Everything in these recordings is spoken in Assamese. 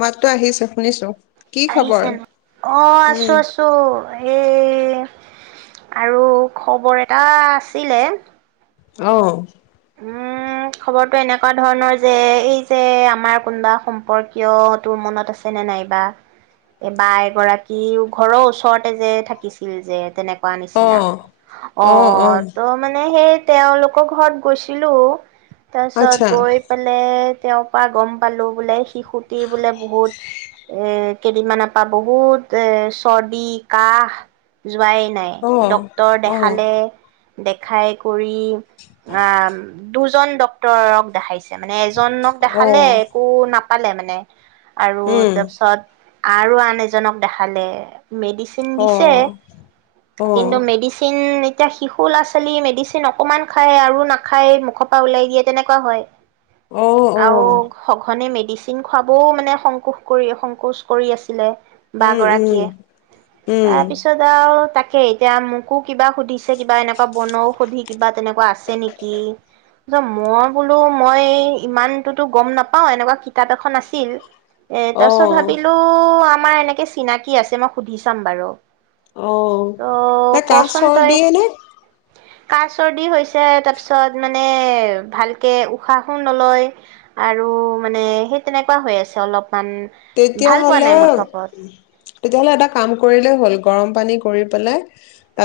মাততো আহিছে শুনিছো কি খবৰ আহিছে ন', অ' আছো উম আছো এই এই আৰু খবৰ এটা আছিলে অ' উম খবৰটো এনেকোৱা ধৰণৰ যে, এই যে আমাৰ কোনোবা সম্পৰ্কীয় তোৰ মনত আছেনে নাইবা এ বা এগৰাকী ঘৰৰ ওচৰতে যে থাকিছিল যে তেনে পোৱা অ নিচিনা অ' অ' ত' মানে সেই তেওঁলোকৰ ঘৰত কৈছিলো তাৰ পিছত আচ্ছা গৈ পালে তেওঁৰ পৰা গম পালো বোলে শিশুটিৰ বোলে বহুত এ কেইদিনমানৰ পৰা বহুত এ চৰ্দি-কাহ যোৱাই নাই অ ডক্তৰ অ দেখালে দেখাই কৰি আম, দুজন ডক্তৰক দেখাইছে মানে, এজনক অ দেখালে, একো নাপ পালে মানে আৰু উম তাৰপিছত আৰু আন এজনক দেখালে মেডিচিন অ দিছে, অ কিন্তু মেডিচিন এতিয়া শিশু ল'ৰা-ছোৱালীৰ মেডিচিন, অকণমান খাই, আৰু নাখায়। মুখৰ পৰা ওলাই দিয়ে, তেনেকুৱা হয় অ অ আৰু সঘনে মে ডিচিন খুৱাবও, মানে, সংকোচ কৰি, সংকোচ কৰি আছিলে। বা উম উম গৰাকীয়ে, উম তাৰ পিছত, আৰু তাক কে, এতিয়া মোকো কিবা সুধিছে। কিবা এনেকুৱা বনৌষধি, কিবা তেনেকুৱা কোৱা আছে নেকি? মই বোলো, মই ইমানটোতো গম নাপাওঁ। এনেকুৱা কিতাপ এখন আছিল। এ, অ তাৰপিছত ভাবিলো আমাৰ এনেকে চিনাকি আছে। মই সুধি চাম বাৰু অ', ত' তাইৰ কাহ-চৰ্দিয়ে নে? কাহ-চৰ্দি হৈছে। ছে। তাৰ পিছত, মানে, ভালকে উশাহো নলয়। আৰু, মানে, সেই, তেনেকুৱা হৈ আছে অলপ তেতিয়াহ'লে, তেতিয়াহ'লে এটা কাম কৰিলেই হ'ল গৰম পানী কৰি পেলাই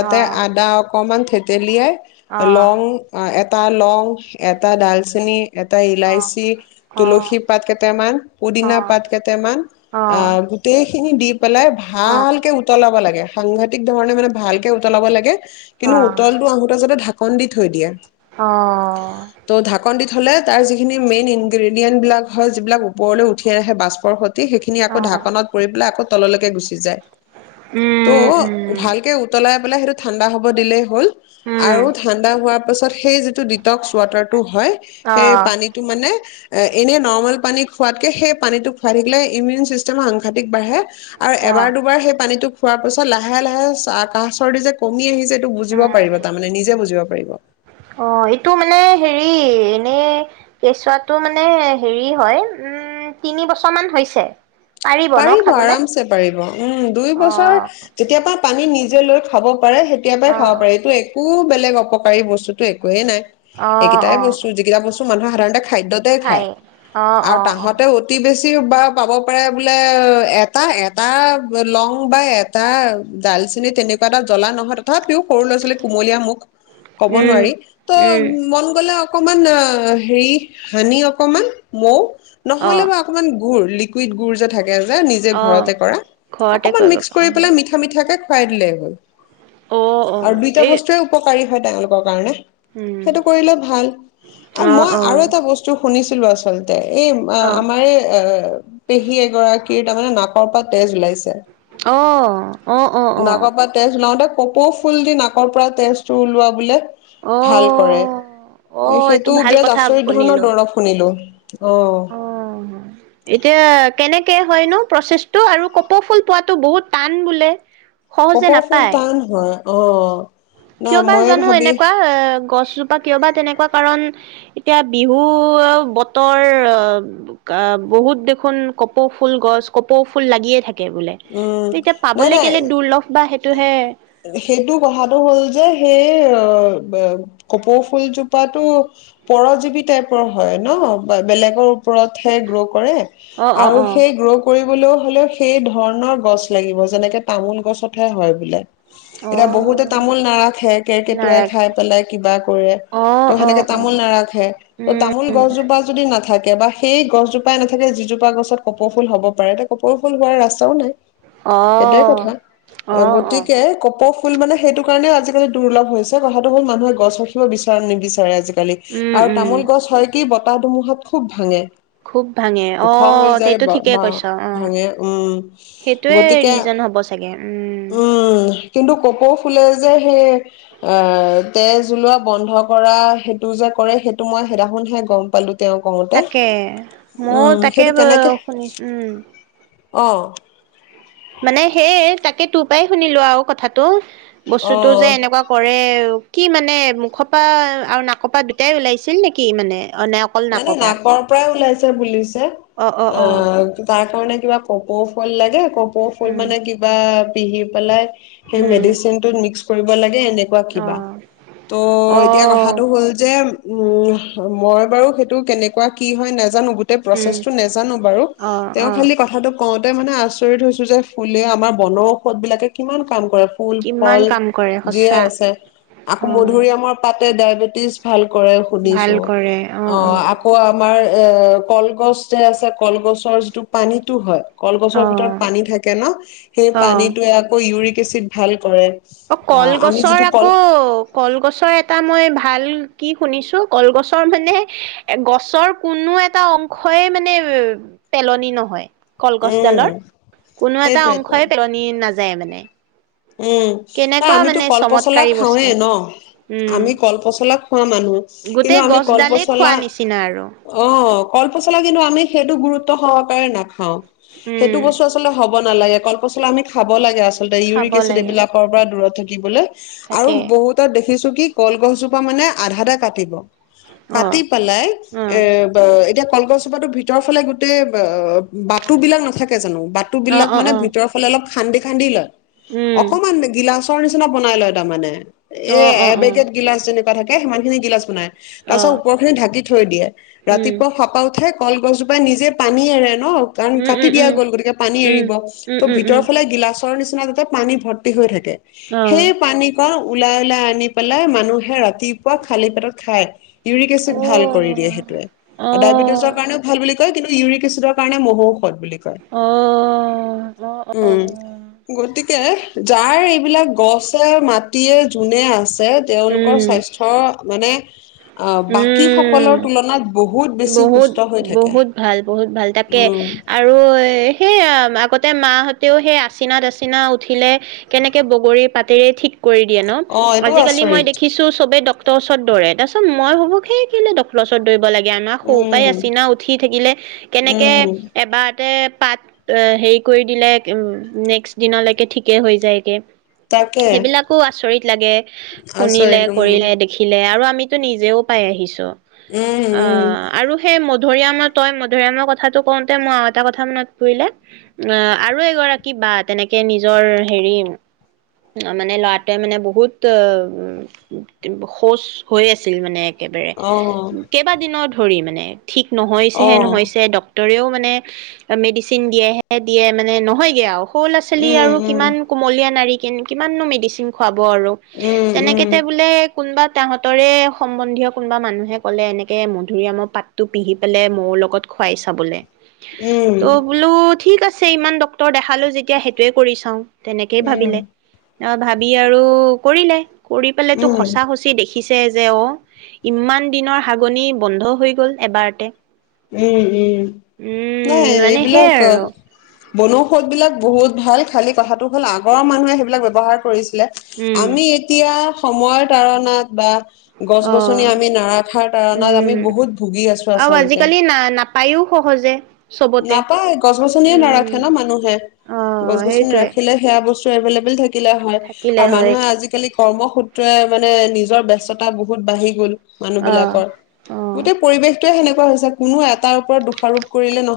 অ আদা অকণমান থেতেলিয়াই অ লং এ টা লং এটা ডালচেনী, এটা অ ইলাচি, অ তুলসী পাত কেইটামান, অ পুদিনা পাত কেইটামান, অ আ, গোটেই সেইখিনি দি পেলাই, অ ভালকে উতলাব লাগে সাংঘাতিক ধৰণে, মানে, ভালকে উতলাব লাগে কিন্তু উতলটো আহোঁতে, যাতে ধা ঢাকুণ দি থৈ দিয়া অ'। দি থ'লে, তাৰ যিখিনি মেইন ইনগ্ৰিডিয়েণ্টবিলাক হয়, যিবিলাক ওপৰলৈ উঠি আহে, বাচ পৰ [unintelligible] সেইখিনি আকৌ অ ঢাকণত পৰি পেলাই, আকৌ তললৈকে গুচি যায়। ত' উম উম ভালকে উতলাই, পেললে সেইটো ঠাণ্ডা হব দিলেই হ'ল, উম আৰু ঠাণ্ডা হোৱাৰ ত পিছত সেই যিটো ডিটক্স ৱাটাৰ টো হয় অ সেই পানীটো মানে, এ এনে নৰ্মেল পানী খোৱাতকে সেই পানীটোক, খাই থাকিলে ইমউন ছিষ্টেমৰ আংশাটিক বাঢ়ে। আৰু অ এবাৰ দুবাৰ সেই পানীটোক, খোৱাৰ পিছত লাহে লাহে কাহ চৰদি যে কমি আহিছে। সেইটো বুজিব উম পাৰিব তাৰ মানে নিজে বুজিব পাৰিব। এ এনেই কেঁচুৱাটো মানে হেৰি হয় উম তিনি বছৰ মান হৈছে। ন পাৰিব খাবলে আৰামছে পাৰিব উম দুই বছৰ অ তেতিয়া পৰা পানী নিজ লৈ খাব পাৰে তেতিয়াৰ পৰাই খাব অ', পাৰে এইটো এক একো বেলেগ অপকাৰী বস্তুতো একোৱেই নাই। অ', এইকেইটাই অ', বস্তু যিকেইটা বস্তু মানহ সাধাৰণতে খাদ্যতে খাই খায় অ', আৰু অ', অ'। তাহাতে অতি বেছ বা পাব পাৰে এ এটা লং বা এটা ডালচেনি তেনেকুৱা এটা জলা নহয় তথাপিও সৰু ল'ৰা ছোৱালী কুমলীয়া মুখ ক'ব উম, নোৱাৰি ত উম, মন গ'লে অকমান অ' হেৰি হানি অকমান মৌ। নহলে অ', মই অকমান গু লিকোইদ গুৰ নিজে অ', ঘৰতে কৰা ঘৰতে অকমান কৰিব মিস্ক পা অ', কৰি পেলাই মিঠা মিঠে কে। অ', [unintelligible] আৰু অ', দুইটা এই বস্তুৱেয়ে উপকাৰী হয়। তেওঁলোকৰ কাৰণে উম, সেইটো কৰিলে ভাল আৰু অ', মই অ', আৰু এটা বস্তু শুনিছিলো আচলতে এই অ', আমাৰে অ' পেহী তাৰমানে নাকৰ পৰা তেজ ওলাইছে। অ' অ' অ' নাকৰ অ'। পৰা তেজ ওলাওতে কপৌ ফুল দি নাকৰ পৰা তেজটো ওলোৱা বোলে অ', ভাল কৰে এ অ', এইটো সেইটো ভাল বিৰাট কথা আচৰিত ধৰণৰ শুনিলো দৰৱ শুনিলো। অহ। অ'। এতিয়া কেনেকে হয় নো প্ৰচেছটো আৰু কপৌ ফুল পোৱাতো বহুত টান বোলে? সহজে কপৌ ফুল নাপায়। টান হয়। অ'। নাই কিয় বাৰ ময়ে জানো ভাবি এনেকুৱা গছজোপ কিয় বা তেনেকুৱা কাৰণ এতিয়া বিহু বতৰ অ' বহুত দেখোন কপৌ ফুল গছ কপৌ ফুল লাগিয়ে থাকে। বোলে উম এতিয়া নাই পাবলৈ কেলে নাই দৰ্লভ বা সেইটো হে সেইটো কথাটো হ'ল যে সেই অ কপৌ ফুলজোপা পৰজীৱি টাইপৰ হয় ন বেলেগৰ ওপৰতহে গ্ৰো কৰে অ অ আৰু অ সেই গ্নৰু কৰি বোলেও হলে সেই ধৰণৰ গছ লাগিব যেনেকে তামোল গছতহে হয় বোলে। অ এতিয়া বহুতে তামোল নাৰাখে কেৰকটুৱাই খাই নাৰাখে পেলাই কিবা কৰে অ ত' অ সেনেকে অ তামোল নাৰাখে ত' তামোল উম গছজোপা যদি নাথাকে বা সেই গছজোপাই নাথাকে যিজোপা গছত কপৌ ফুল হ'ব পাৰে এ কপৌ ফুল হোৱাৰ ৰাস্তা নাই অ সেইটোয়ে কথা অ গতিকে কপ ফুল মানে সেইটো কাৰণেও আজিকালি দুৰ্লভ হৈছে কথাটো হ'ল মানুহে গছ ৰাখিব বিচাৰে নিবিচাৰে আজিকালি উম আৰু উম তামোল গছ হয় কি বতাহ ধুমুহাত খুব ভাঙে। খুব ভাঙে ওখ হৈ অ' যায় সেইটো বা ঠিকেই কৈছ অ'। ভাঙে উম সেইটোয়ে গতিকে ৰিজন হব‌ চাগে। [inaudible] উম কিন্তু কপৌ ফুলে যে সেই আহ তেজ ওলোৱা বন্ধ কৰা টো যে কৰে সেইটো মই সেইনাখন হে গম পালো। তেওঁ কওঁতে তাকে ময় উম তাকে সেইটো কেনেকে শুনিছো উম অ'। মানে সেইয়ে, তাকে তোৰ পাই শুনিলো আৰু কথাটো। বস্তুতটো যে অ এনেকুৱা কৰে। কি মানে মুখপা আৰু নাকপা দুটাই ওলাইছিল নেকি মানে? অ নে অকল মানে পৰা নাকৰ পৰাই ওলাইছে বুলিছ অ, তাৰ কাৰণে। কিবা কপৌ ফুল লাগে। কপৌ ফুল উম মানে কিবা। পিহি পেলাই। সেই উম মেডিচিনটোত মিক্স কৰিব লা এনেকুৱা অ কিবা, অ ত' এতিয়া কথাটো হ'ল যে। ওম মই বাৰু। সেইটো কেনেকুৱা কি হয় নাজানো- নাজানো গোটেই উম প্ৰচেছটো নাজানো বাৰু। অ তেওঁ অ খালী কথাটো কওঁতে তাতে মানে আচৰিত হৈছো যে ফুলে আমাৰ বনৌঔষধ বিলাকে কিমান। কাম কৰে ফুল কিমান ফল কাম কৰে যিয়ে সঁচা আছে আকৌ অ মধুৰিআমৰ পাত। ডায়েবেটিছ ভাল। কৰে ভাল শুনিছোঁ। কৰে অ অ অহ, আকৌ আমাৰ এ কলগছ যে আছে কলগছৰ যিটো পানীতো হয়। অ কলগছৰ ভিতৰত পানী থাকে ন, সেই অ পানীতোয়ে আকৌ ইউৰিক কেচিত ভাল কৰে। অ, আমি কলগছৰ যিটো আকৌ, কল কলগছৰ এ এটা মই ভাল কি শুনিছো কলগছৰ মানে গছৰ কোনো এটা অংশই মানে পেলনি নহয়। উম কলগছডালৰ কোনো এটা সেইটোয়েতো অংশই পেলনি নাযা যায় মানে। উম অ কেনেকুৱা আমিতো মানে কলপচলা চমৎকাৰী বস্তু খাওঁৱেই ন, উম আমি কলপচলা খোৱা মানুহ কিন্তু গোটেই আমি গছডালেই খোৱা কলপচলা, নিচিনা আৰু অ কলপচলা কিন্তু আমি। সেইটো গুৰুত্ব সহকাৰে নাখাওঁ। উম সেইটো বস্তু আচলতে হ'ব নালাগে কলপচলা আমি খাব লাগে আ আচলতে খাব ইউৰিক এচিদ লাগে এইবিলাকৰ পৰা দূৰত থাকি কি বোলে। আৰু তাকে বহুতৰ দেখি [unintelligible] কি কলগছজোপা মানে আধাতে কাটিব। অ পাতি পেলাই, অ এ ব এতিয়া কলগছজোপাটো ভিতৰ ফালে গোটেইব বাতু বিলাক নাথাকে জানো, বাটু অ বিলাক অ মানে অ ভিতৰৰ ফালে অলপ খান্দি খান্দি লয়। উম। অকমান গিলাচ তৰ নিচিনা বনাই লয় তাৰমানে। অ এই অ অ এবেগেত গিলাচ যেনেক থাকে, সিমান খিনি গিলাচ বনাই। অ তাৰপাছত ওপৰ খিনি ঢাকি থৈ দিয়ে। উম ৰাতিপুৱা সাপা উঠেক কলগছজোপাই নিজে পানী এৰে ন, কাৰণ উম কাটি উম দিয়া উম গ'ল, গতিকে পানী উম এৰিব, উম ত' উম উম ভিতৰফালে গিলাচ তৰ নিচিনা পানী ভৰ্তি হৈ থাকে। কে, অ সেই পানীকণ ওলাই ওলাই আনি পেলাই মানুহে ৰাত তিপুৱা খালি পেটত খাই, ইউৰিক অ', এচিড ভাল কৰি দিয়ে সেইটোৱে, অ', আৰু ডায়েবেটিজৰ কাৰণেও ভাল বুলিক কিন্তু ইউৰিক এচিডৰ কাৰণে মহৌষ বুলি কয়। অ', অ', অ', অ'। উম, গতিক যাৰ এইবিলাক গছে, মাটিয়ে, জোনে আছ ছে, তেওঁলোকৰ উম, স্বাস্থ্যৰ মানে অ' বাকী সকলৰ উম, তুলনাত বহু বহুত, বহুত ভাল, বহুত ভাল তাকে, উম আৰু সেইয়া, আগত তে মাহঁতেও সেই আছিনা তাচিনা উঠিলে কেনেকে বগৰী পাতেৰে ঠিক কৰি দিয়ে ন? অ এইটো আজিকালি মই আচৰিত দেখিছোঁ চবে ডক তৰ ওচৰত দৌৰে, তাৰপিছত মই ভাবো, সেই ক'লে ওৰত দৌৰিব লাগে। জ্ঞানৰ সৰু পাই উম আচিনা উঠি থাকিলে, কেনেকে উম এবাৰতে পাত, হেৰি কৰি দিলে, নেক্সট দিনালৈকে ঠিকে হৈ যায়গে। তাকে সেইবিলাকো আচৰিত লাগে, শুনিলে, আচৰিত উম কৰিলে, দেখিলে, আৰু আ আমিতো নিজেও পাই আহিছো। উম অ উম। আৰু সেই মধুৰিআমৰ তই মধুৰিআমৰ কথাটো কওঁতে মই আৰু এটা কথা মান পৰিলে, অহ, আৰু এগৰাকী বা তেনেকে নিজৰ হেৰি মানে ল'ৰাটোৱে মানে বহুত, উম, শৌচ হৈ আছিল মানে অ একেবাৰে নধৰি মানে ঠিক নহৈছে অ হে নহৈছে ডক্ ডক্তৰেও মানে মেডিচিন দিয়েহে দিয়ে মানে নহয়গে আৰু। সৰু ল'ৰা -ছোৱলী উম আৰু উম কিমান কুমলীয়া নাৰী কিমাননো মেডিচিন খোৱা ব আৰু উম তেনেকে বোলে কোনোবা তাহতৰে সম্বন্ধীয় কোনোবা মানুহে ক'লে এনেকে তাকে মধুৰিআমৰ পাতটো পিহি পেলাই মৌৰ লগত খোৱাই চাবলৈ। উম উম তঅ বোলো ঠিক আছে ছে ইমান ডক্তৰ দেখালো যেতিয়া সেইটোয়ে কৰি চাওঁ। তেনেকেই উম ভাবিলে অহ, ভাবি আৰু কৰিলে। কৰি পেলিটো উম সঁচা সঁচি দেখি দেখিছে যে অহ, ইমান দিনৰ হাগু কনি বন্ধ হৈ গ'ল এবাৰতে। উম,। উম। নাই উম মানে এইবিলাক সেইয়াই আৰু বনৌষধ বিলাক বহুত ভাল, খালী কথাটো হ'ল আগৰ মানুহে সেইবিলাক ব্যৱহাৰ কৰিছ [unintelligible] উম আমি এতিয়া সময়ৰ তাৰণাত বা গছ-গছনি অ' আমি নাৰাখাৰ তাৰণাত আমি বহুত ভুগি আছোঁ আচলতে। না-নাপায়ও সহজে সবতে, নাপায় গছ গছনিয়ে নাৰাখে উম, ন মানুহে অহ, সেইটোৱে। এভেলেবল থাক থাকিলে হয় থাকিলে আৰু হয় মানুহে আজিকালি কৰ্মসূত্ৰে মানে নিজৰ ব্যস্ততা বহুত বাঢ়ি গ'ল। অ' মানুহবিলাকৰ অ' গোটেই পৰিৱেশ কিয় সেনেকুৱা হৈছে কোনো এটাৰ ওপৰত দোষাৰোপ কৰিলে নহয়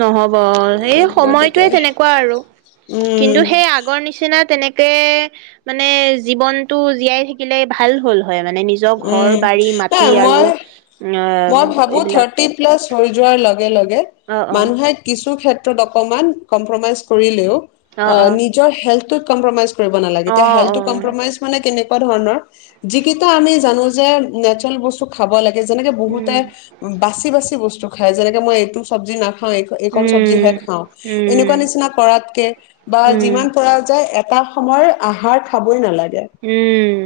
নহব অহ, এই সময়টোৱে গতিকে তেনেকুৱা আৰু, কিন্তু উম, সেই আগৰ নিচিনা তেনেক কে মানে জীৱনতটো জীয়াই থাকিলে ভাল হ'ল। হয় মানে নিজৰ উম, ঘৰ-বৰি, নাই মাটি আৰু মই মই আহ ভাবু এইবিলাক থাৰ্তি প্লাচ থৈ যোৱাৰ লগ লগে-লগে অ অ মানুহে কিছু ক্ষেত ত অকমান কম্প্ৰ'মাইজ কৰিলেও অ', নিজৰ হেল টো কমপ্ৰ'মাইজ কৰিব নালাগে। অ অ এতিয়া অ হেলথটো মানে কেনে এনেকুৱা ধৰণৰ যি কিটা আমি জানো যে নেচেৰেল বস্তু খাব লাগে যেনে বহুতে উম বাচি বাচি বস্তু খাই যেনেকে মই এইটো চব্জি নাখ [unintelligible] এইক-এইকণ চব্জিহে উম খাওঁ, উম এনেকুৱা নিচিনা কৰাতকে বা উম যিমান পৰা যায় এত এটা সময়ৰ আহাৰ খাবই নালাগে উম।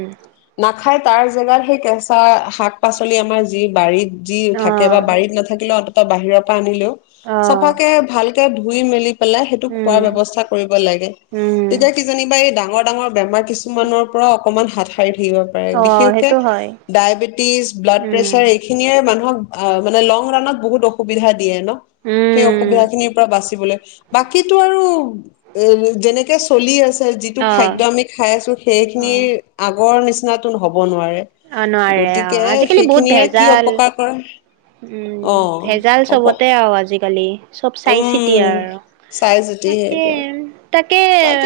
খাই তাৰ জেগাত সেই কেঁচা শাক-পাছলি আমাৰ যি বাৰীত যি অ থাকে বা বাৰীত নাথাকিলেও অ বাহিৰৰ পৰা আনিলেও অ চাফাকে ভাল কে ধুই-মেলি পেলাই সেইটোক উম খোৱাৰ ব্যৱস্থা কৰিব লাগে। উম তেতিয়া কিজানিবা এই ডাঙৰ ডাঙৰ বেমাৰ কিছুমানৰ পৰা অকমান হাত সাৰি থাকিব পাৰে। অ বিশেষকে সেইটো হয় ডায়েবেটিচ, ব্লাড উম প্ৰেচাৰ এইখিনিয়ে মানুহক অ', মানে লং ৰাণত বহুত অসুবিধা দিয়ে ন' সেই উম অসুবিধাখিনিৰ পৰা বাচিবলৈ বাকীটো আৰু এ যেনেকে চলি আছে যিটো অ খাদ্য আমি খাই আছো অ সেইখিনিৰ আগত আগৰ নিচিনাটো নহ'ব কৰিব নোৱাৰে অ নোৱাৰে অ গতিকে আজিকালি সেই বহুত ভেজাল উম অ ভেজাল অপ চবতে আৰু আজিকালি চব চাই-চিতি উম আৰু আৰু চাই চিতি তাকে সেইটোৱে তাকে এ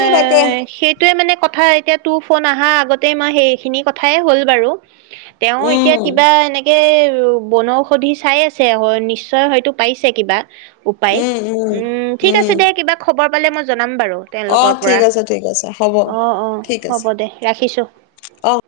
সেইটোৱে মানে কথা এতিয়া তোৰ ফোন আহা আগতে মই সেইখিনি কথাই হ'লো বাৰু তেওঁ এতিয়া উম কিবা এনেকে বনৌষধি চাই আছে, অ' নিশ্চয় হয়তো পাইছে কিবা উপায়। উম ঠিক আছে উম, দে কিবা খৱৰ মজত নাম বাৰু তেওঁলোকৰ অ', ঠিক পৰা আছে, ঠিক আছে, হ'ব, অ অ ঠিক হ'ব আছে, দে ৰাখিছো অ'।